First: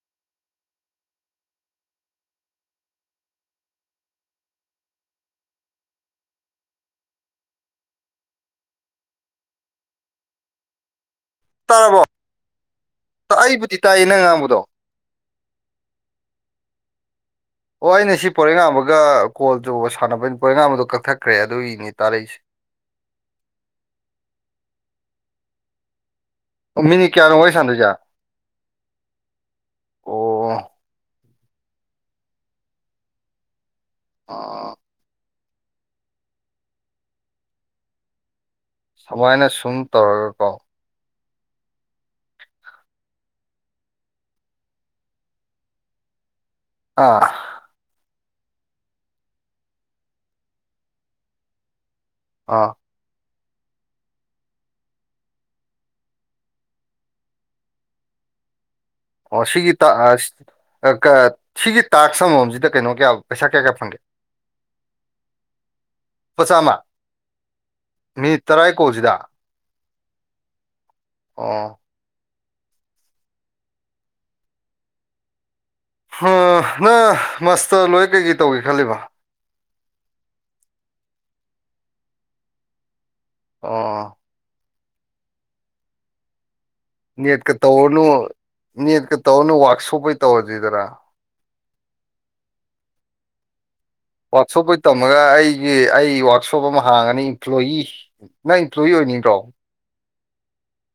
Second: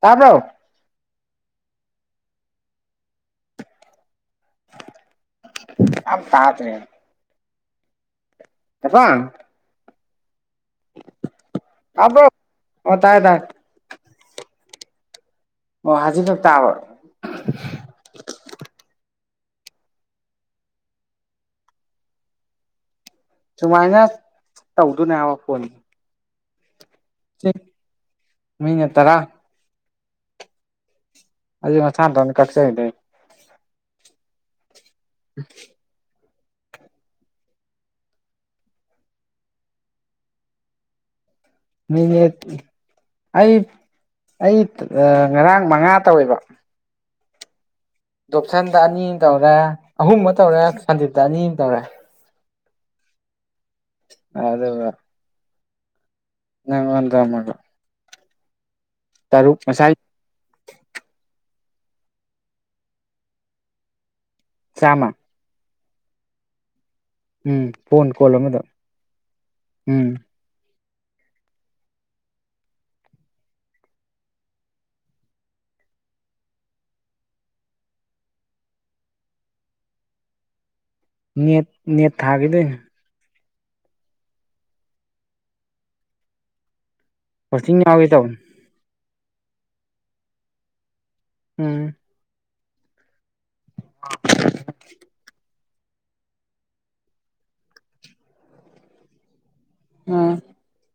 ꯇꯥꯕ꯭ꯔꯣ ꯑ ꯇꯥꯗ꯭ꯔꯦ ꯖꯄꯥꯟ ꯇꯥꯔꯕꯣ ꯇꯥꯕ꯭ꯔꯣ ꯑꯣ ꯇꯥꯏ ꯇꯥꯏ ꯑꯩꯕꯨꯗꯤ ꯇꯥꯏꯌꯦ ꯅꯪ ꯉꯥꯡꯕꯗꯣ ꯑꯣ ꯍꯧꯖꯤꯛꯈꯛ ꯇꯥꯕ ꯑꯣ ꯑꯩꯅ ꯁꯤ ꯄꯣꯏꯔꯩꯉꯥꯟꯕ ꯒ ꯀꯣꯜ ꯇꯧꯕ ꯁꯥꯟꯅꯕꯩꯅꯤ ꯄꯣꯏꯔꯩꯉꯥꯟꯕꯗꯣ ꯀꯛꯊꯛꯈ꯭ꯔꯦ ꯑꯗꯨꯒꯤꯅꯤ ꯇꯥꯔꯛꯏꯁꯦ ꯁꯨꯃꯥꯏꯅ ꯇꯧꯗꯨꯅꯦ ꯍꯥꯏꯕ ꯐꯣꯟ ꯃꯤꯅꯤꯠ ꯀꯌꯥꯅꯣ ꯋꯥꯔꯤ ꯁꯥꯟꯃꯗꯨꯏꯖꯦ ꯑꯣ ꯃꯤꯅꯠ ꯇꯔꯥ ꯑꯗꯨ ꯃꯁꯥ ꯃꯊꯟꯇ ꯀꯛꯆꯒꯤꯗꯣꯏꯅꯤ ꯑꯥ [inaudible] ꯁꯨꯃꯥꯏꯅ ꯁꯨꯝ ꯇꯧꯔꯒꯀꯣ ꯃꯤꯅꯤꯠ ꯑꯩ ꯑꯩ ꯑ ꯉꯔꯥꯡ ꯃꯉꯥ ꯇꯧꯋꯦꯕ ꯑ ꯗꯣꯞꯁꯟꯗ ꯑꯅꯤꯝ ꯇꯧꯔꯦ ꯑꯍꯨꯝꯃ ꯇꯧꯔꯦ ꯁꯟꯗꯤꯞꯇ ꯑꯅꯤꯝ ꯇꯧꯔꯦ ꯑꯥ ꯑꯗꯨꯒ ꯅꯪꯉꯣꯟꯗ ꯑꯃꯒ ꯇꯔꯨꯛ ꯑꯣꯁꯤꯒꯤ ꯇ ꯉꯁꯥꯏ ꯑ ꯀ ꯁꯤꯒꯤ ꯇꯥꯛꯁ ꯑꯃꯃꯝꯁꯤꯗ ꯀꯩꯅꯣ ꯀꯌꯥ ꯄꯩꯁꯥ ꯀꯌꯥ ꯀꯌꯥ ꯐꯪꯒꯦ ꯆꯥꯝꯃ ꯄꯆꯥꯝꯃ ꯎꯝ ꯐꯣꯟ ꯀꯣꯜ ꯃꯤꯅꯤꯠ ꯑꯃꯗ ꯇꯔꯥꯏ ꯀꯣꯜꯁꯤꯗ ꯎꯝ ꯑꯣ ꯅꯪ ꯃꯥꯁꯇꯔ ꯂꯣꯏꯔ ꯀꯩꯀꯩ ꯇꯧꯒꯦ ꯈꯜꯂꯤꯕ ꯅꯦꯠ ꯅꯦꯠ ꯊꯥꯒꯤꯗꯣꯏꯅꯤ ꯑꯣ ꯅꯦꯠꯀ ꯀꯣꯆꯤꯡ ꯌꯥꯎꯒꯦ ꯇꯧꯔꯅꯨ ꯇꯧꯕꯅꯦ ꯅꯦꯠꯀ ꯇꯧꯅ ꯋꯥꯛꯁꯣꯞ ꯑꯣꯏ ꯇꯧꯔꯖꯤꯗꯅ ꯎꯝ ꯋꯥꯛꯁꯣꯞ ꯑꯣꯏ ꯇꯝꯃꯒ ꯑꯩ ꯑꯩ ꯑꯩ ꯋꯥꯋꯔꯛꯁꯣꯞ ꯑꯃ ꯍꯥꯡꯉꯅꯤ ꯏꯝꯄ꯭ꯂꯣꯌꯤ ꯅꯪ ꯏꯝꯄ꯭ꯂꯣꯌꯤ ꯑꯣꯏꯅꯤꯡꯕ꯭ꯔꯣ ꯑꯥ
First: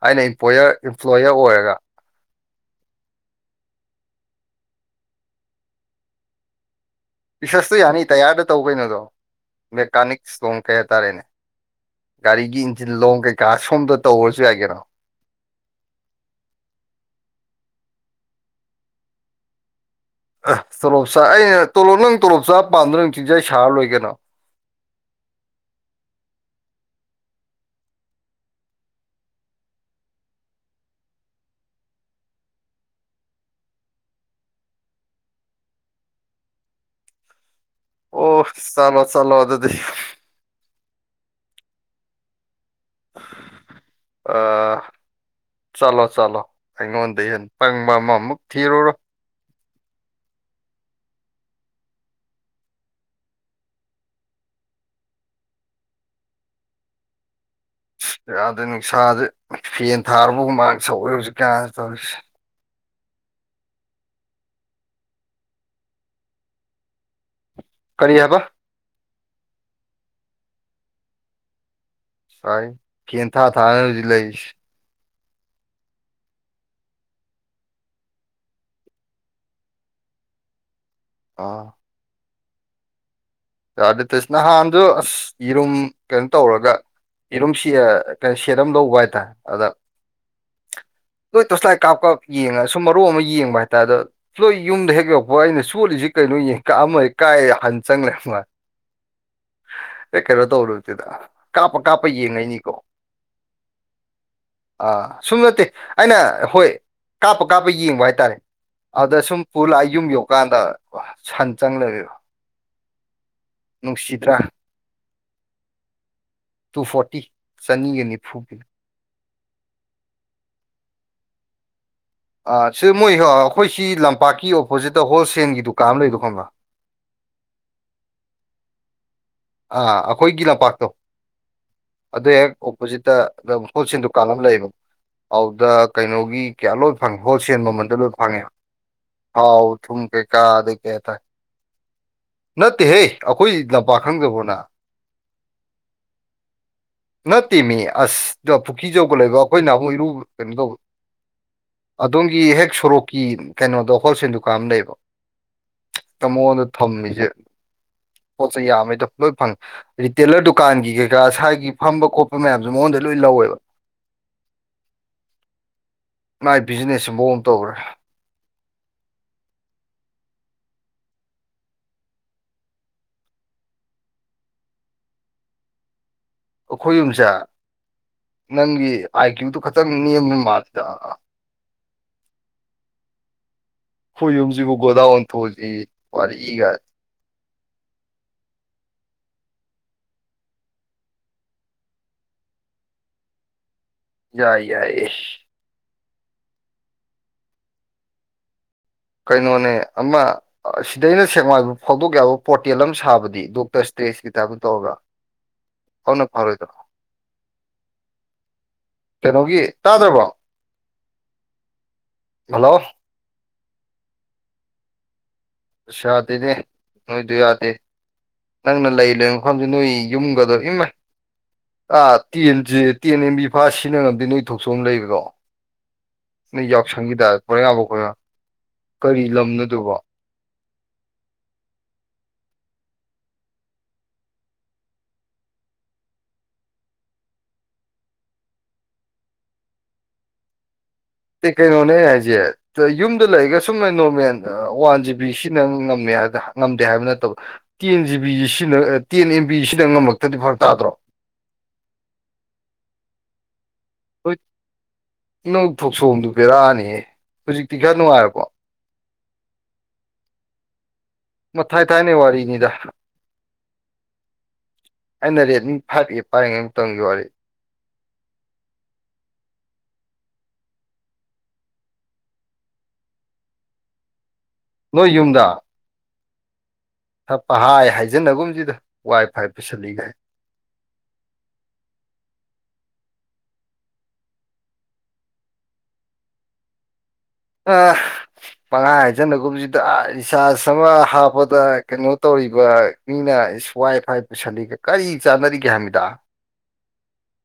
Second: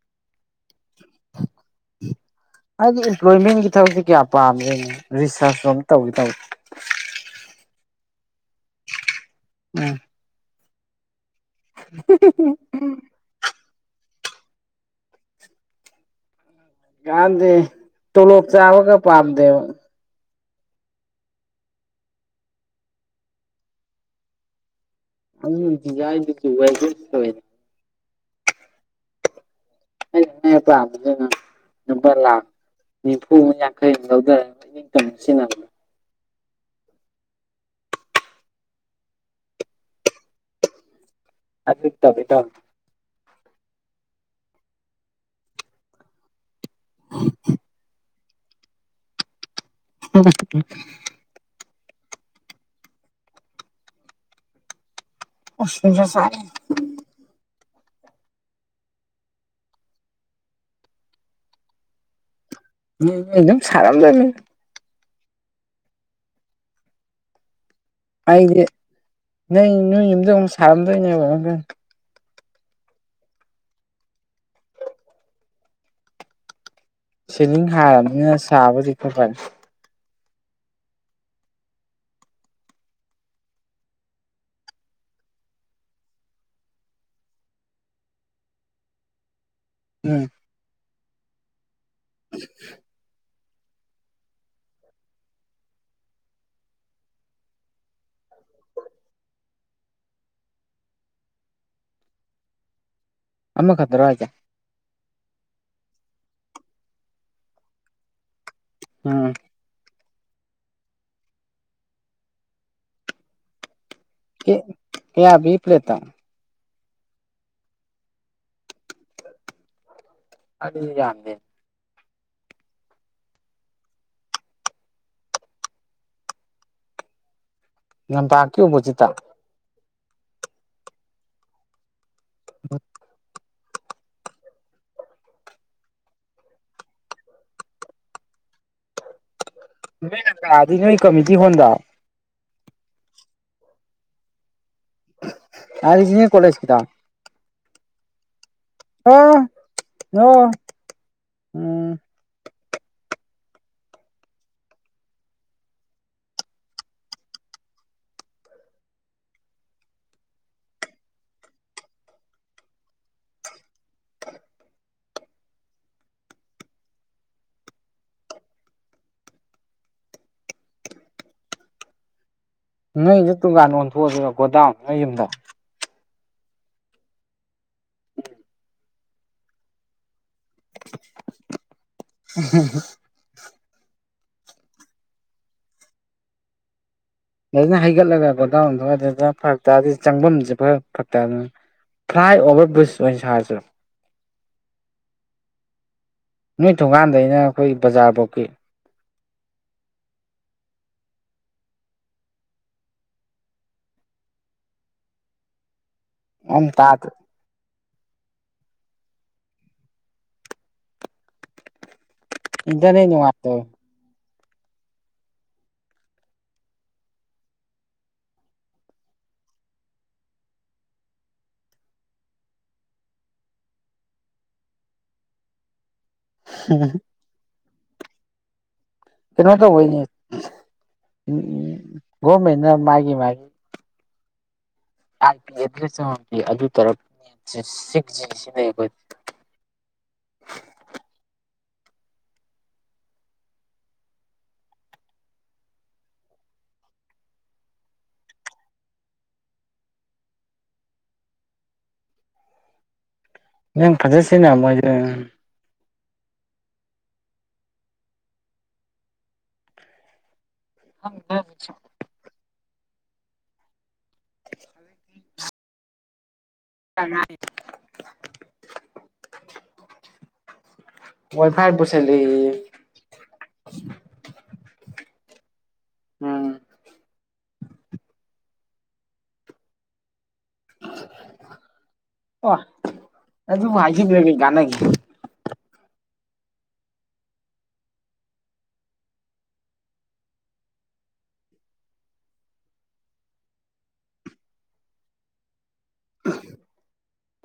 ꯑꯩꯅꯄ꯭ꯂꯣꯌꯔ ꯏꯝꯄ꯭ꯂꯣꯌꯔ ꯑꯣꯏꯔꯒ ꯍꯥꯏꯗꯤ ꯏꯝꯄ꯭ꯂꯣꯏꯃꯦꯟꯒꯤ ꯊꯕꯛꯁꯦ ꯀꯌꯥ ꯄꯥꯝꯃꯤ ꯔꯤꯁꯥꯔꯁꯣꯝ ꯇꯧꯋ ꯇꯧꯏ ꯄꯁꯁꯇ ꯌꯥꯅꯤ ꯇꯌꯥꯔꯗ ꯇꯧ ꯀꯩꯅꯣꯗꯣ ꯎꯝ ꯃꯦꯀꯥꯅꯤꯛ ꯁꯣꯝ ꯀꯩ ꯍꯥꯏꯇꯥꯔꯦꯅꯦ ꯒꯥꯔꯤꯒꯤ ꯏꯟꯖꯤꯟ ꯂꯣꯡ ꯀꯩꯀꯥ ꯁꯣꯝꯗ ꯇꯧꯁꯨ ꯌꯥꯏꯒꯦꯔ ꯀꯥꯟꯗ ꯇꯨꯂꯣ ꯆꯥꯕꯒ ꯄꯥꯝꯗꯦꯕ ꯑ ꯇꯣꯂꯣꯞꯆꯥ ꯑꯩꯅ ꯇꯣꯂꯣꯞ ꯅꯪ ꯇꯣꯂꯣꯞꯆꯥ ꯄꯥꯝꯗꯨ ꯅꯪ ꯆꯤꯟꯖꯩ ꯁꯥꯔ ꯂꯣꯏꯒꯅꯣ ꯎꯝ ꯌꯥꯏꯗ ꯑꯣꯏꯏ ꯀ ꯑꯩꯅ ꯄꯥꯝꯕꯅꯤꯅ ꯂꯨꯄꯥ ꯂꯥꯈ ꯅꯤꯐꯨ ꯑꯃ ꯌꯥꯡꯈꯩ ꯑꯃ ꯂꯧꯊꯔꯒ ꯏꯝ ꯁꯤꯟꯅꯕꯅꯦ ꯑꯣ ꯆꯂꯣ ꯆꯂꯣ ꯑꯗꯨꯗꯤ ꯑꯗꯨ ꯏ ꯇꯕ ꯇꯣ ꯑ ꯆꯂꯣ ꯆꯂꯣ ꯑꯩꯉꯣꯟꯗ ꯍꯟꯅ ꯄꯪꯕ ꯑꯃꯃꯨꯛ ꯊꯤꯔꯨꯔꯣ ꯍ [inaudible] ꯔꯦ [unintelligible] ꯌꯥꯗ ꯅꯨꯡꯁꯥꯗ ꯐꯦꯟ ꯊꯥꯔꯔꯕꯒꯨꯝ ꯃꯥ ꯁꯧꯋꯦ ꯍꯧꯖꯤꯛ ꯀꯌꯥ ꯇꯧꯔꯤꯁꯦ ꯝ ꯁꯔꯝꯗ ꯀꯔꯤꯍꯕ ꯅ ꯅꯣꯏ ꯏꯗꯨꯛ ꯁꯥꯔꯝꯗꯣꯏꯅꯦꯕ ꯁꯥꯏ ꯀꯦ ꯊꯥ ꯊꯥꯅꯖ ꯂꯣꯏꯁ ꯁꯦꯅꯤꯡ ꯍꯥꯔꯕꯅꯤꯅ ꯁꯥꯕꯨꯗꯤ ꯈꯔ ꯐꯔꯦ ꯑꯥ ꯇꯁ ꯅꯍꯥꯟꯗ ꯑꯁ ꯌꯦꯔꯨꯝ ꯀꯩꯅꯣ ꯇꯧꯔꯒ ꯌꯦꯔꯨꯝ ꯀꯩꯅꯣ ꯁꯦꯠ ꯑꯃ ꯂꯧꯕ ꯍꯥꯏꯇꯥꯔꯦ ꯑꯗ ꯎꯝ ꯇꯣꯏ ꯇꯁ ꯂ ꯀꯥꯞ ꯀꯥꯞ ꯌꯦꯡꯉ ꯁꯨꯝ ꯃꯔꯨ ꯑꯃ ꯌꯦꯡꯕ ꯍꯥꯏꯇꯥꯔꯗꯣ ꯁꯣꯏ ꯌꯨꯝꯗ ꯍꯦꯛ ꯌꯧꯛꯄ ꯑꯩꯅ ꯁꯣꯠꯜꯂꯤꯁꯤ ꯀꯩꯅꯣ ꯌꯦꯡ ꯀꯝ ꯑꯩ ꯀꯥꯏ ꯍꯥꯟꯟ ꯆꯪꯂꯦ ꯑꯦ ꯀꯩꯅꯣ ꯇꯧꯔꯨꯁꯤꯗ ꯀꯥꯞꯄ ꯀꯥꯞꯄ ꯌꯦꯡꯉꯩꯅꯤꯀꯣ ꯑꯃ ꯈꯗꯔꯣ ꯔꯖ ꯑꯥ ꯁꯨꯝ ꯅꯠꯇꯦ ꯑꯩꯅ ꯍꯣꯏ ꯀꯥꯞꯄ ꯀꯥꯞꯄ ꯌꯦꯡꯕ ꯍꯥꯏꯇꯥꯔꯦ ꯎꯝ ꯑꯗꯁꯨꯝ ꯐꯨꯜꯏꯒꯨꯝ ꯌꯣ ꯗꯨꯀꯥꯟꯗ ꯁꯟ ꯆꯪ ꯂꯩ ꯅꯨꯡꯁꯤꯗ꯭ꯔꯥ ꯀꯕꯤꯞ ꯂꯩꯦꯇ ꯇꯨ ꯐꯣꯔꯇꯤ ꯆꯅꯤꯒ ꯅꯤꯐꯨꯒꯤ ꯑ ꯌꯥꯗ ꯁꯤ ꯃꯣꯏ ꯑꯩꯈꯣꯏꯁꯤ ꯂꯝꯄꯥꯛꯀꯤ ꯑꯣꯄꯣꯖꯤꯠꯇ ꯍꯣꯜꯁꯦꯜꯒꯤ ꯗꯨꯀꯥꯟ ꯑꯃ ꯂꯩꯗꯣ ꯈꯪꯕ꯭ꯔꯥ ꯌꯥꯝ ꯇꯥꯀꯤꯕ ꯆꯤꯇ ꯑꯥ ꯑꯩꯈꯣꯏꯒꯤ ꯂꯝꯄꯥꯛꯇꯣ ꯑꯗꯨ ꯍꯦꯛ ꯑꯣꯄꯣꯖꯤꯠꯇ ꯑꯗꯨ ꯍꯣꯜꯁꯦꯜ ꯗꯨꯀꯥꯟ ꯑꯃ ꯂꯩꯌꯦꯕ ꯑꯗꯨꯗ ꯀꯩꯅꯣꯒꯤ ꯀꯌꯥ ꯂꯣꯏ ꯐꯪꯉꯦ ꯍꯣꯜꯁꯦꯜ ꯃꯃꯜꯗ ꯂꯣꯏ ꯐꯪꯉꯦ ꯊꯥꯎ ꯊꯨꯝ ꯀꯩꯀꯥ ꯑꯗꯩ ꯀꯗꯤꯅ ꯀꯩ ꯍꯥꯏꯇꯥꯔꯦ ꯀꯃꯤ ꯆ ꯍꯗ ꯅꯠꯇꯦꯍꯦ ꯑꯩꯈꯣꯏ ꯂꯝꯄꯥꯛ ꯈꯪꯒꯕꯣꯅ ꯑ ꯏꯅꯤ ꯀꯂꯦꯖꯀꯤꯗ ꯅꯠꯇꯦꯃꯤ ꯑꯁ ꯄꯨꯈ꯭ꯔꯤ ꯑꯆꯧꯕ ꯂꯩꯕ ꯑꯩꯈꯣꯏ ꯅꯍꯍꯣꯏ ꯏꯔꯨ ꯀꯩꯅꯣ ꯇꯧꯕ ꯎꯝ ꯑꯗꯣꯝꯒꯤ ꯍꯦꯛ ꯁꯣꯔꯣꯛꯀꯤ ꯀꯩꯅꯣꯗꯣ ꯍꯣꯜꯁꯦꯜ ꯗꯨꯀꯥꯟꯝ ꯂꯩꯕ ꯃꯉꯣꯟꯗ ꯊꯝꯃꯤꯁꯦ ꯄꯣꯠꯁꯦ ꯌꯥꯝꯃꯦ ꯂꯣꯏ ꯐꯪꯉꯦ ꯔꯤꯇꯦꯂꯔ ꯗꯨꯀꯥꯟꯒꯤ ꯀꯩꯀꯥ ꯁꯥꯏꯒꯤ ꯐꯝꯕ ꯈꯣꯠꯄ ꯃꯌꯥꯝꯁꯨ ꯃꯉꯣꯟꯗ ꯂꯣꯏ ꯂꯧꯋꯦꯕ ꯃꯥꯏ ꯕꯤꯖꯤꯅꯦꯁꯁꯦ ꯃꯑꯣꯥꯎ ꯑꯃ ꯇꯧꯈ꯭ꯔꯦ ꯅꯣꯏꯗ ꯇꯨꯡꯀꯥꯟ ꯑꯣꯟꯊꯣꯛꯑꯁꯤꯔ ꯒꯣꯗꯥꯎ ꯅꯣꯏ ꯌꯨꯝꯗ ꯑꯩꯈꯣꯏ ꯌꯨꯝꯁꯦ ꯅꯪꯒꯤ ꯑꯥꯏ ꯀ꯭ꯌꯨꯗꯨꯣ ꯈꯈꯤꯇꯪ ꯅꯦꯝ ꯃꯥꯊ ꯎꯝ ꯍꯨ ꯌꯨꯝꯁꯤꯕꯨꯒꯣꯗꯥꯟ ꯊꯣꯁꯤ ꯋꯥꯔꯤꯔꯒ ꯑꯗꯨꯖꯅ ꯍꯩꯒꯠꯂꯒ ꯒꯣꯗꯥꯎꯟꯗꯨ ꯑꯗꯨꯅ ꯐꯔꯛ ꯇꯥꯔꯗꯤ ꯆꯪꯐꯝꯁꯦ ꯐꯔ ꯐꯔꯛꯇꯥꯗꯅ ꯐ꯭ꯂꯥꯏ ꯑꯣꯚꯔ ꯕ꯭ꯔꯤꯖ ꯑꯣꯏꯅ ꯁꯥꯔꯁꯨ ꯌꯥꯏ ꯌꯥꯏ ꯅꯣꯏ ꯊꯣꯡꯀꯥꯟꯗꯩꯅ ꯑꯩꯈꯣꯏ ꯕꯖꯥꯔ ꯐꯧꯀꯤ ꯀꯩꯅꯣꯅꯦ ꯑꯃ ꯁꯤꯗꯩꯅ ꯁꯦꯡꯃꯥꯏꯕ ꯐꯥꯎꯗꯣꯛ ꯌꯥꯕ ꯄꯣꯔꯇꯦꯜ ꯑꯃ ꯁꯥꯕꯗꯤ ꯗꯣꯛꯇꯔꯁ ꯇꯦꯁꯀꯤ ꯇꯥꯏꯞꯇ ꯇꯧꯔꯕ꯭ꯔꯥ ꯑꯣꯝ ꯇꯥꯇꯦ ꯀꯩꯅꯣꯒꯤ ꯇꯥꯗ꯭ꯔꯕꯣ ꯍꯜꯂꯣ ꯏꯇꯅꯤ ꯅꯅꯨꯡꯉꯥꯏꯇꯣ ꯑꯁ ꯌꯥꯗꯦꯅꯦ ꯅꯣꯏꯗ ꯌꯥꯗꯦ ꯅꯪꯅ ꯂꯩ ꯂꯩꯣꯏ ꯃꯐꯝꯁꯦ ꯅꯣꯏ ꯌꯨꯝꯒꯗꯣ ꯏꯃ ꯑꯥ ꯇꯦꯟꯁꯦ ꯇꯦꯟ ꯑꯦꯝꯕꯤ ꯐꯥ ꯁꯤꯟꯅ ꯉꯝꯗꯦ ꯅꯣꯏ ꯊꯣꯛꯆꯣꯑꯝ ꯂꯩꯕꯀꯣ ꯅ ꯌꯛ ꯁꯪꯒꯤꯤꯗ ꯀꯒꯕꯈ ꯀꯔꯤ ꯂꯝꯅꯣꯗꯨꯕ ꯎꯝ ꯣꯃꯦꯟꯅ ꯃꯥꯒꯤꯦ ꯃꯥꯒꯤ ꯑꯥꯏ ꯄꯤꯗ ꯑꯗꯨ ꯇꯔ ꯁꯤ ꯀꯩꯅꯣꯅꯦ ꯑꯩ ꯍꯥꯏꯁꯦ ꯌꯨꯝꯗ ꯂꯩꯔꯒ ꯁꯨꯝꯅ ꯅꯣꯔꯃꯦꯜ ꯋꯥꯟ ꯖꯤ ꯕꯤ ꯁꯤꯅ ꯉꯝꯃꯦ ꯉꯝꯗꯦ ꯍꯥꯏꯕ ꯅꯠꯇꯕ ꯇꯦꯟ ꯖꯤꯕꯤ ꯁꯤꯅ ꯇꯦꯟ ꯑꯦꯝ ꯕꯤ ꯁꯤꯅ ꯉꯝꯃꯛꯇ꯭ꯔꯗꯤ ꯐꯔꯛ ꯇꯥꯗ꯭ꯔꯣ ꯅꯪ ꯐꯖꯠꯁꯤꯅ ꯃꯣꯏꯗ ꯁꯣꯝꯗꯨ ꯄꯤꯔꯛꯑꯅꯤꯍ ꯍꯧꯖꯤꯛꯇꯤ ꯈꯔ ꯅꯨꯡꯉꯥꯏꯄꯣ ꯃ ꯊ ꯊꯥꯏꯅꯦ ꯋꯥ ꯋꯥꯔꯤꯅꯦ ꯌꯥ ꯑꯗꯨ ꯑꯩꯅꯔꯦꯅꯤ ꯐꯥꯔ ꯄꯔꯉꯝ ꯇꯣꯡ ꯋꯥꯔꯤꯦ ꯋꯥꯏ ꯋꯥꯏ ꯐꯥꯏ ꯄꯨꯁꯜꯂꯛꯑꯦꯌꯦ꯫ ꯅꯣꯏ ꯌꯨꯝꯗꯥ꯫ ꯎꯝ꯫ ꯍꯥ ꯄꯥꯍꯥꯏꯖꯤꯟꯅꯒꯨꯝꯁꯤꯗ ꯋꯥꯏ ꯐꯥꯏ ꯄꯨꯁꯤꯜꯂꯤꯒꯥꯏ꯫ ꫭꯑ ꯑꯗꯨ ꯍꯥꯏꯖꯤꯟꯅ ꯀꯩ ꯀꯥꯟꯅꯒꯦ꯫ ꯑ ꯄꯪꯍꯥꯏ ꯍꯥꯏꯖꯟꯅꯒꯨꯝꯁꯤꯗ ꯔꯤꯆꯥꯔꯖ ꯑꯃ ꯍꯥꯞꯄꯗ ꯀꯩꯅꯣ ꯇꯧꯔꯤꯕ ꯃꯤꯅ ꯏꯁ ꯋꯥꯏ ꯐꯥꯏ ꯄꯨꯁꯤꯜꯂꯤꯒ ꯀꯔꯤ ꯆꯥꯟꯅꯔꯤꯒꯦ ꯍꯥꯏꯃꯤ꯫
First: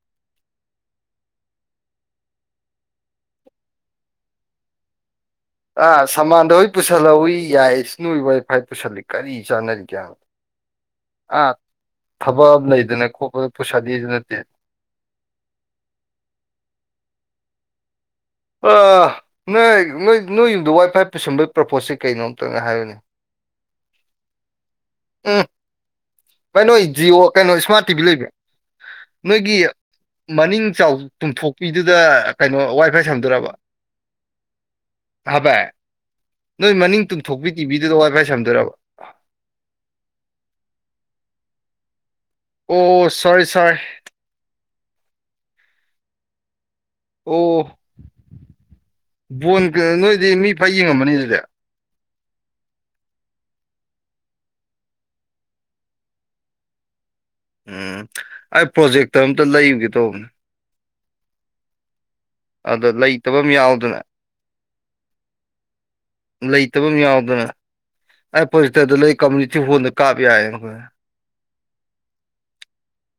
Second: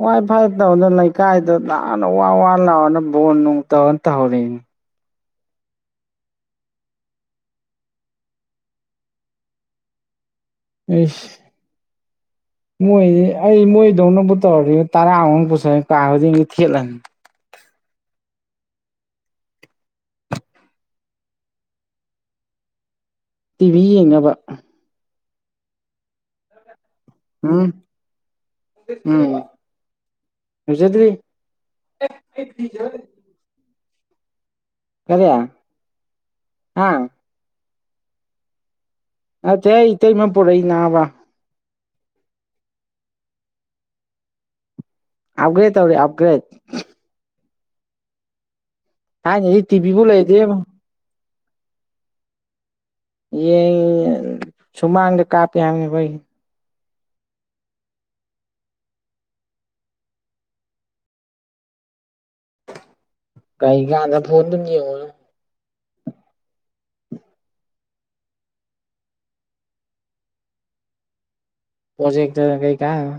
ꯋꯥꯏ ꯐꯥꯏ ꯇꯧꯗ ꯂꯩ꯫ ꯀꯥꯏꯗꯣ ꯅꯍꯥꯟꯅ ꯋꯥ ꯋꯥ ꯂꯥꯎꯔꯅ ꯕꯣꯟ ꯅꯨꯡ ꯇꯧꯅ ꯇꯧꯍꯧꯔꯤꯅꯤ꯫ ꯑ ꯁꯃꯥꯟꯗꯨ ꯍꯣꯏ ꯄꯨꯁꯜꯍꯧꯋꯤ ꯌꯥꯏ ꯏꯁ ꯅꯨꯏ ꯋꯥꯏꯐꯥꯏ ꯄꯨꯁꯜꯂꯤ ꯀꯔꯤ ꯆꯥꯅꯔꯤꯒꯦ ꯍꯥꯏꯕ ꯫ ꯑꯁ ꯑꯃ ꯂꯩꯗꯅ ꯃꯣꯏꯗꯤ ꯈꯣꯠꯄꯗ ꯑꯩ ꯄꯨꯁꯜꯂꯤꯁꯨ ꯃꯣꯏꯗꯧꯅꯕꯨ ꯅꯠꯇꯦ ꯇꯧꯔꯗꯤ ꯇꯔꯥꯃꯨꯛ ꯄꯨꯁꯜ ꯀꯥ ꯁꯤꯡꯗ ꯊꯦꯠꯂꯅꯤ꯫ ꯑꯥ ꯅꯣꯏ ꯅꯣꯏ ꯅꯣꯏ ꯌꯨꯝꯗ ꯋꯥꯏꯐꯥꯏ ꯄꯨꯁꯟꯕꯒꯤ ꯄ꯭ꯔꯣꯄꫭꯁꯠꯁꯤ ꯀꯩꯅꯣ ꯑꯝꯇꯪ ꯍꯥꯏꯌꯨꯅꯦ꯫ ꯇꯤꯚꯤ ꯌꯦꯡꯅꯕ꯫ ꯎꯝ꯫ ꯕꯥꯏꯅꯣꯏ꯫ ꯖꯤꯑꯣ ꯀꯩꯅꯣ ꯎꯝ ꯏꯁꯃꯥꯔꯠ ꯇꯤꯚꯤ ꯂꯩꯕ꯭ꯔ ꯎꯝ ꯅꯣꯏꯒꯤ ꯃꯅꯤꯡ ꯆꯥꯎ ꯂꯨꯖꯗ꯭ꯔꯤ ꯇꯨꯝꯊꯣꯛꯄꯤꯗꯨꯗ ꯀꯩꯅꯣ ꯋꯥꯏ ꯐꯥꯏ ꯁꯝꯗꯣꯏꯔꯕ꯫ ꯀꯔꯤ ꯍꯕꯥꯏ ꯅꯣꯏ ꯍꯥ ꯃꯅꯤꯡ ꯇꯨꯡꯊꯣꯛꯄꯤ ꯇꯤꯚꯤꯗꯨꯗ ꯋꯥꯏ ꯐꯥꯏ ꯁꯝꯗꯣꯏꯔꯕ꯫ ꯅꯠꯇꯦꯍꯦ ꯏꯇꯩꯃ ꯄꯨꯔꯛꯏ ꯅꯥꯕ꯫ ꯑꯣ ꯁꯣꯔꯤ ꯁꯣꯔꯤ꯫ ꯑꯞꯒ꯭ꯔꯦꯠ ꯇꯧꯔꯦ ꯑꯞꯒ꯭ꯔꯦꯠ꯫ ꯑꯣ꯫ ꯊꯥꯏꯅꯗꯤ ꯕꯣꯟ ꯀ ꯇꯤꯚꯤꯕꯨ ꯅꯣꯏꯗꯤ ꯃꯤ ꯂꯩꯇꯦꯕꯣ ꯐꯥꯟ ꯌꯦꯡꯉꯝꯑꯅꯤ ꯑꯗꯨꯗꯤ꯫ ꯌꯦꯡ ꯁꯨꯃꯥꯡꯗ ꯀꯥꯞꯄꯦ ꯍꯥꯏꯝꯅꯦ ꯑꯩꯈꯣꯏꯒꯤ꯫ ꯎꯝ ꯑꯩ ꯄ꯭ꯔꯣꯖꯦꯛꯇ ꯑꯝꯇ ꯂꯩꯔꯨꯒꯦ ꯇꯧꯕꯅꯦ꯫ ꯑꯗ ꯂꯩ ꯀꯩ ꯀꯥꯟꯗ ꯐꯣꯟꯗꯨ ꯌꯦꯡꯉꯣ꯫ ꯂꯩꯇꯕ ꯑꯃ ꯌꯥꯎꯗꯅ ꯑꯩ ꯄ꯭ꯔꯣꯖꯦꯛꯇꯔꯗ ꯂꯩ ꯀꯝꯃꯨꯅꯤꯇꯤ ꯍꯣꯜꯗ ꯀꯥꯞ ꯌꯥꯏ ꯑꯩꯈꯣꯢ꯫ ꯄ꯭ꯔꯣꯖꯦꯛꯇꯒ ꯀꯩ ꯀꯟꯅꯝ ꯅꯣ꯫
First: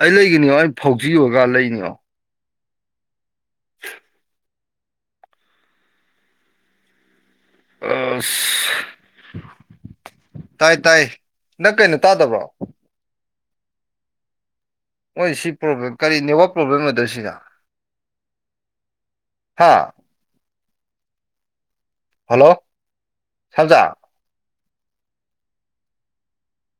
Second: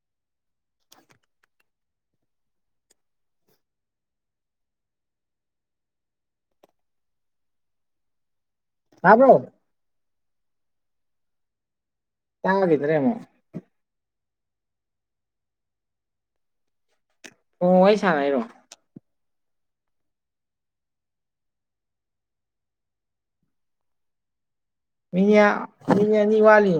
ꯑꯩ ꯂꯩꯒꯅꯤꯉꯣ ꯑꯩ ꯐꯧꯖꯤ ꯑꯣꯏꯔꯒ ꯂꯩꯅꯤꯉꯣ꯫ [unintelligible] ꯑꯥꯁ ꯇꯥꯕ꯭ꯔꯣ꯫ ꯇꯥꯥꯏ ꯇꯥꯏ ꯅꯪ ꯀꯩꯅꯣ ꯇꯥꯗꯕ꯭ꯔꯣ ꯇꯥꯒꯤꯗ꯭ꯔꯦ ꯑꯃꯨꯛ ꯫ ꯍꯣꯏ ꯁꯤ ꯄ꯭ꯔꯣꯕ꯭ꯂꯦꯝ ꯀꯔꯤ ꯅꯦꯠꯋꯥꯛ ꯄ꯭ꯔꯣꯕ꯭ꯂꯦꯝ ꯑꯣꯏꯗꯣꯏꯔ ꯁꯤꯖꯦ꯫ ꯑꯣ ꯋꯥꯔꯤ ꯁꯥꯟꯅꯩꯔꯣ꯫ ꯍꯥꯥ꯫ ꯍꯜꯂꯣ ꯁꯅꯝꯆꯥ꯫ ꯃꯤꯅꯤꯋꯥ ꯃꯤꯅꯤꯠ ꯑꯅꯤ ꯋꯥꯠꯂꯤ꯫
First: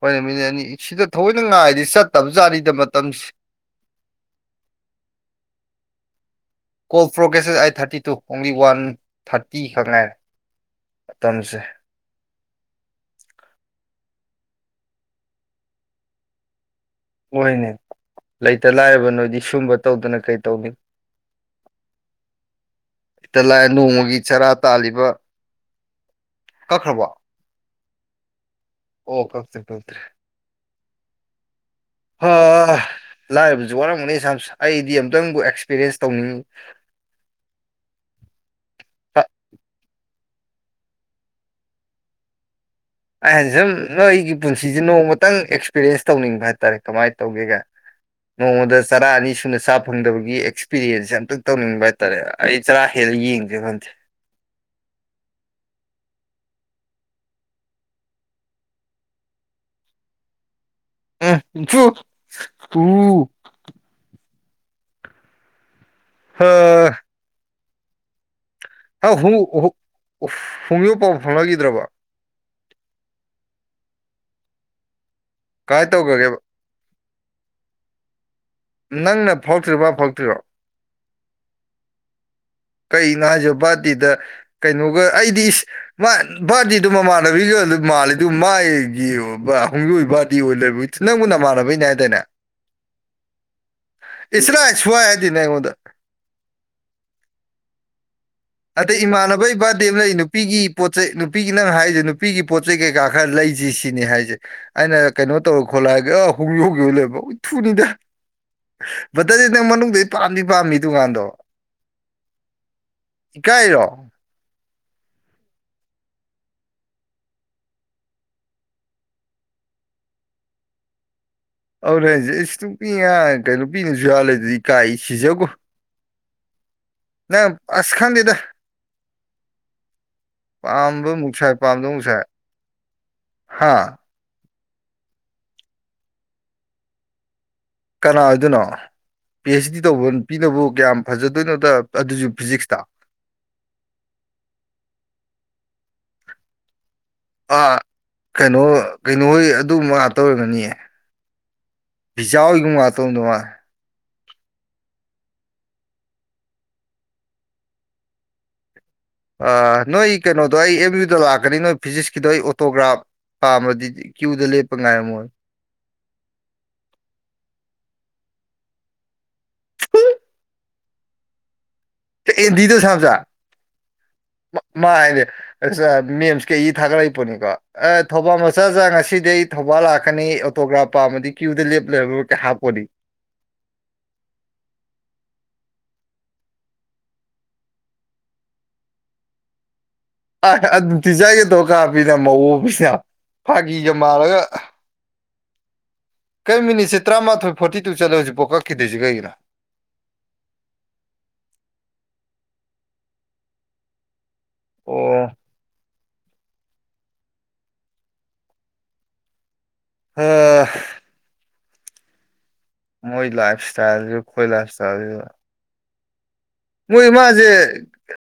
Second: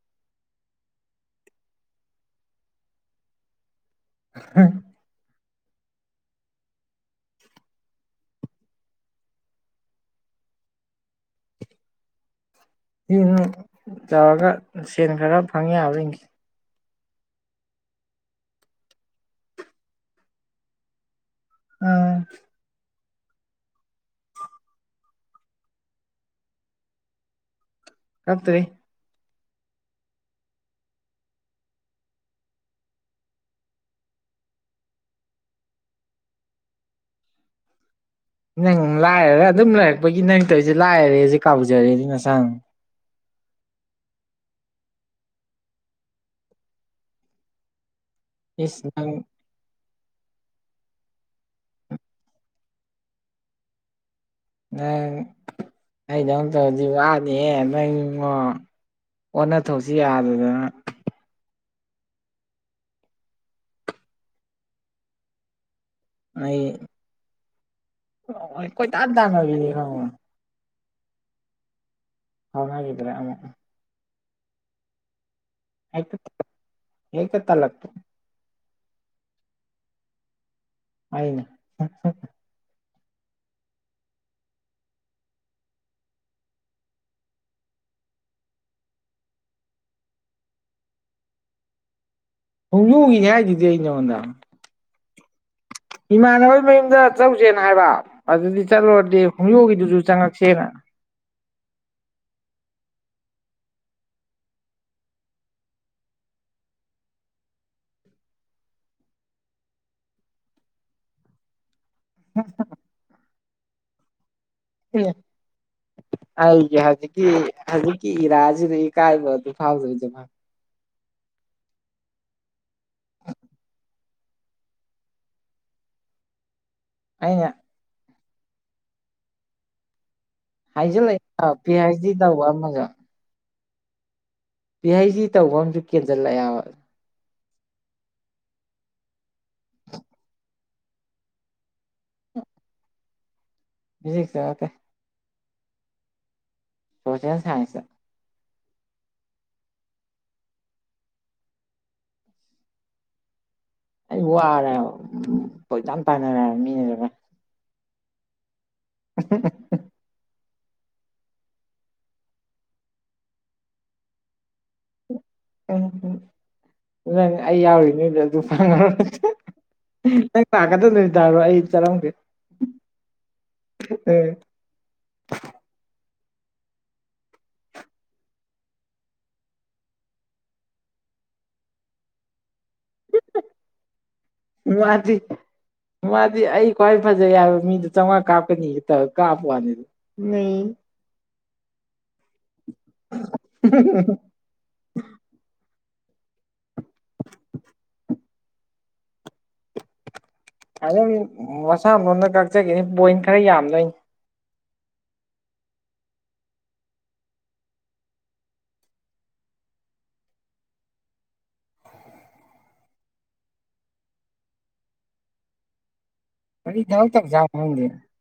ꯍꯣꯏꯅꯦ ꯃꯤꯅꯤꯠ ꯑꯅꯤ ꯁꯤꯗ ꯊꯣꯏꯅ ꯉꯥꯏꯗꯤ ꯆꯠꯇꯕꯖꯥꯠꯅꯤꯗ ꯃꯇꯝꯁꯦ꯫ ꯍꯥ call progresses eight thirty two ꯑꯣꯡꯂꯤ ꯋꯥꯟ ꯊꯥꯔꯇꯤ ꯈꯛ ꯉꯥꯏꯔꯦ ꯃꯇꯝꯁꯦ ꯏ ꯇꯧꯔꯒ ꯁꯦꯟ ꯈꯔ ꯐꯪꯉꯤ ꯌꯥꯕ ꯍꯣꯏꯅꯦ ꯂꯩꯇ ꯂꯥꯏꯔꯕ ꯅꯣꯏꯗꯤ ꯁꯨꯝꯕ ꯇꯧꯗꯅ ꯀꯩꯇꯧꯅꯤ ꯑꯥ ꯍꯇꯂꯥꯏ ꯅꯣꯡꯃꯒꯤ ꯆꯔꯥ ꯇꯥꯜꯂꯤꯕ ꯀꯛꯈ꯭ꯔꯕꯣ ꯀꯑꯀꯇꯔꯤ ꯑꯣ ꯀꯞꯁꯦ ꯐꯜꯇ꯭ꯔꯦ ꯂꯥꯏꯔꯕꯁꯨ ꯋꯥꯔꯝꯒꯅꯤ ꯏꯁꯥ ꯑꯩꯗꯤ ꯑꯝꯇꯪꯕꯨ ꯑꯦꯛꯁꯄꯤꯔꯤꯌꯦꯟꯁ ꯇꯧꯅꯤꯡꯉꯤ ꯅꯪ ꯂꯥꯏꯔꯦ ꯑꯗꯨꯝ ꯂꯩ ꯑꯩꯈꯣꯏꯒꯤ ꯅꯪ ꯇ ꯑꯩꯁꯦ ꯂꯥꯛꯑꯔꯦꯁꯦ ꯀꯥꯎꯖꯔꯦꯗꯤ ꯅꯁꯥꯡ ꯑꯩ ꯁꯨꯝ ꯅꯣꯏ ꯑꯩꯒꯤ ꯄꯨꯟꯁꯤꯁꯦ ꯅꯣꯡꯃꯇꯪ ꯑꯦꯛꯁꯄꯤꯔꯤꯌꯦꯟꯁ ꯇꯧꯅꯤꯡꯕ ꯍꯥꯏꯇꯥꯔꯦ ꯀꯃꯥꯏꯅ ꯇꯧꯒꯦꯒ ꯅꯣꯡꯗ ꯏꯁ ꯆꯔꯥ ꯅꯪ ꯑꯅꯤꯁꯨꯅ ꯆ ꯐꯪꯗꯕꯒꯤ ꯑꯦꯛꯁꯄꯤꯔꯤꯌꯦꯟꯁꯁꯦ ꯑꯝꯇꯛ ꯇꯧꯅꯤꯡꯕ ꯍꯥꯏꯇꯥꯔꯦ ꯑꯩ ꯆꯔꯥ ꯍꯦꯜꯂ ꯌꯦꯡꯁꯤꯔꯥ ꯈꯪꯗꯦ ꯅꯪ ꯑꯩꯗ ꯇꯧꯗꯤ ꯋꯥꯅꯤꯍꯦ ꯅꯪ ꯏꯉꯣ ꯑꯣꯟꯅ ꯊꯣꯛꯁꯤ ꯌꯥꯗꯗꯅ ꯑ ꯆꯣ ꯎ ꯍ ꯑ ꯍ ꯣꯏ ꯇ ꯊꯗꯥꯒꯕꯤꯅꯤ ꯈ ꯐꯣꯡꯌꯣꯛ ꯄꯥꯎ ꯐꯪꯂꯅꯈꯤꯗ꯭ꯔꯕ ꯍꯥꯎꯅꯗ꯭ꯔꯦ ꯑꯃꯨꯛ ꯀꯥꯏ ꯇꯧꯈꯒꯦꯕ ꯍ ꯊ ꯂꯒ ꯇ ꯅꯪꯅ ꯐꯥꯎꯇ꯭ꯔꯤꯕ꯭ꯔ ꯐꯥꯎꯇ꯭ꯔꯤꯔꯤꯕꯣ ꯑꯅꯦ ꯀꯩꯅꯣ ꯍꯥꯏꯁ ꯕꯥꯥꯔꯇꯤꯗ ꯀꯩꯅꯣꯒ ꯑꯩꯗꯤ ꯏꯁ ꯃꯥ ꯚꯥꯔꯇꯤꯗꯨ ꯃꯃꯥꯟꯅꯕꯤꯒ ꯑꯗꯨꯝ ꯃꯥꯂꯦ ꯑꯗꯨ ꯃꯥꯒꯤ ꯑꯍꯨꯝꯒꯤ ꯑꯣꯏ ꯕꯥꯔꯇꯤ ꯑꯣꯏ ꯂꯩꯕ ꯅꯪꯕꯨ ꯅꯃꯥꯟꯅꯕꯩꯅꯦ ꯍꯥꯏꯇꯥꯅꯦ ꯍꯣꯡꯖꯨꯒꯤꯅꯤ ꯍꯥꯏꯗꯨꯗꯤ ꯑꯩ ꯅꯉꯣꯟꯗ ꯅꯦꯉꯣꯟꯗ ꯏꯃꯥꯟꯅꯕꯒꯤ ꯃꯌꯨꯝꯗ ꯆꯧꯁꯦꯅ ꯍꯥꯏꯕ ꯑꯗꯨꯗꯤ ꯑꯗꯩ ꯆꯠꯂꯨꯔꯗꯤ ꯏꯃꯥꯟꯅꯕꯩ ꯕꯥꯔꯗꯦ ꯍꯣꯃꯣꯒꯤꯗꯨꯁꯨ ꯑꯃ ꯂꯩ ꯆꯪꯉꯛꯁꯦꯅ ꯅꯨꯄꯤꯒꯤ ꯄꯣꯠ ꯆꯩ ꯅꯨꯄꯤꯒꯤ ꯅꯪ ꯍꯥꯏꯔꯤꯁꯦ ꯅꯨꯄꯤꯒꯤ ꯄꯣꯠ ꯆꯩ ꯀꯩꯀꯥ ꯈꯔ ꯂꯩꯁꯤ ꯁꯤꯅꯤ ꯍꯥꯏꯁꯦ ꯑꯩꯅ ꯀꯩꯅꯣ ꯇꯧꯔ ꯈꯣꯠꯂꯛꯑꯒꯦ ꯑ ꯍꯧ ꯍꯧꯈꯤꯕ ꯂꯣꯏꯕ ꯎ ꯊꯨꯅꯤꯗ ꯕꯇꯔꯁꯦ ꯅꯪ ꯃꯅꯨꯡꯗ ꯄꯥꯝꯗꯤ ꯄꯥꯝꯃꯤ ꯗꯨꯀꯥꯟꯗꯣ [unintelligible] ꯏꯀꯥꯏꯔꯣ ꯑꯩꯒꯤ ꯍꯧꯖꯤꯛꯀꯤ ꯍꯧꯖꯤꯛꯀꯤ ꯏꯔꯥꯁꯤꯗꯒꯤ ꯀꯥꯏꯕ ꯑꯗꯨ ꯐꯥꯎꯗꯣꯏꯁꯕ ꯑꯗꯨꯔꯦ ꯍꯧꯁꯦ ꯑꯩꯁꯨ ꯅꯨꯄꯤꯤꯉ ꯀꯩꯅꯣ ꯄꯤꯅꯁꯨ ꯌꯥꯜꯂꯦ ꯑꯗꯨꯗꯤ ꯀꯥꯏ ꯁꯤꯖꯒꯣ ꯅ ꯑꯩꯅ ꯑꯁ ꯈꯥꯟꯗꯗ [inaudible] ꯍꯥꯏꯖꯤꯜꯂꯛ ꯑꯃꯨꯛ ꯄꯤ ꯑꯩꯩꯆ ꯗꯤ ꯇꯧꯕ ꯑꯃꯁꯨ ꯍꯥꯥ ꯄꯤ ꯍꯩ ꯗꯤ ꯇꯧꯕ ꯑꯃꯁꯨ ꯀꯦꯟꯖꯜꯂꯛꯑꯦꯕ ꯀꯅꯥ ꯑꯣꯏꯗꯣꯏꯅꯣ ꯄꯤ ꯑꯩꯆ ꯗꯤ ꯇꯧꯕ ꯄꯤꯗꯕꯨ ꯀꯌꯥꯝ ꯐꯖꯗꯣꯏꯅꯣꯗ ꯑꯗꯨꯁꯨ ꯐꯤꯖꯤꯛꯁꯇ ꯖꯤꯁ ꯀꯦ ꯁꯣꯁꯦꯜ ꯑꯥ ꯁꯥꯏꯟꯁ ꯀꯩꯅꯣ ꯀꯩꯅꯣꯍꯣꯏ ꯑꯗꯨꯕ ꯉꯥꯛꯇꯧꯔꯒꯅꯤꯌꯦ ꯤꯖꯥ ꯍꯣꯏꯒꯨꯝꯕ ꯉꯥꯛꯇꯧꯗꯧ ꯃꯥꯂ ꯑꯩ ꯋꯥꯔꯦ ꯄꯣꯏꯁꯝ ꯇꯥꯏꯅꯔꯦ ꯃꯤꯅꯔꯔ ꯑ ꯅꯣꯏ ꯀ ꯅꯣ ꯑꯗꯣ ꯑꯩ ꯑꯦꯝ ꯌꯨ ꯗ ꯂꯥꯛꯀꯅꯤ ꯅꯣꯏ ꯐꯤꯖꯤꯛꯁꯀꯤꯗꯣ ꯑꯩ ꯑꯣꯇꯣꯒ꯭ꯔꯥꯐ ꯄꯥꯝꯃꯗꯤ ꯀ꯭ꯌꯨꯗ ꯂꯦꯞ ꯎꯝ ꯎꯝ ꯅꯪ ꯑꯩ ꯌꯥꯎꯔꯤꯅꯦ ꯐꯉꯣꯏ ꯅꯪ ꯇꯥꯛꯀꯗꯗꯇꯥꯔꯣ ꯑꯩ ꯆꯠꯂꯝꯒꯦ ꯑꯦꯟꯗꯤꯗ ꯁꯥꯕꯖ ꯃꯥ ꯍꯥꯏꯅꯦꯦꯝ ꯀꯩ ꯊꯥꯒꯠꯂꯛꯏꯄꯅꯤꯀꯣ ꯑꯦ ꯊꯧꯕꯥꯜ ꯃꯆꯥꯖ ꯉꯁꯤꯗꯩ ꯊꯧꯕꯥꯜ ꯂꯥꯛꯀꯅꯤ ꯑꯣꯇꯣꯒ꯭ꯔꯥ ꯄꯥ ꯑꯃꯗꯤ ꯀ꯭ꯌꯨꯗ ꯂꯦꯞꯂꯒ ꯀ ꯍꯥꯞꯄꯅꯤ ꯃꯥꯗꯤ ꯃꯥꯗꯤ ꯑꯩ ꯈ꯭ꯋꯥꯏ ꯐꯖꯩ ꯍꯥꯏꯕ ꯃꯤꯗꯣ ꯆꯥꯝꯃꯉꯥ ꯀꯥꯞꯀꯅꯤ ꯀꯥꯞꯄ ꯋꯥꯅꯤꯗ ꯑ ꯅꯩ ꯑꯗꯨꯗꯤꯤꯖꯥꯏꯒꯦꯗꯧꯀꯥ ꯄꯤꯅ ꯃꯑꯣ ꯄꯤꯅ ꯐꯥꯒꯤꯒ ꯃꯥꯜꯂꯒ ꯀꯩ ꯃꯤꯅꯤꯠꯁꯦ ꯇꯔꯥꯃꯥꯊꯣꯏ ꯐꯣꯔꯇꯤ ꯇꯨ ꯆꯠꯂꯦ ꯍꯧꯖꯤꯛꯐꯥꯎ ꯀꯛꯈꯤꯗꯣꯏꯁꯤ ꯀꯒꯤꯣ ꯍꯥꯏꯗ ꯃꯁꯥ ꯂꯣꯝꯗ ꯀꯛꯆꯒꯦꯅꯤ ꯄꯣꯏꯟ ꯈꯔ ꯌꯥꯝꯗꯣꯏꯅꯤ ꯑꯣ ꯍ ꯃꯣꯏ ꯂꯥꯏꯐ ꯏꯁꯇꯥꯏꯜꯁꯨ ꯑꯩꯣꯏ ꯂꯥꯏꯐ ꯏꯁꯇꯥꯏꯜꯁꯨ ꯃꯣꯏ ꯃꯥꯁꯦ [unintelligible]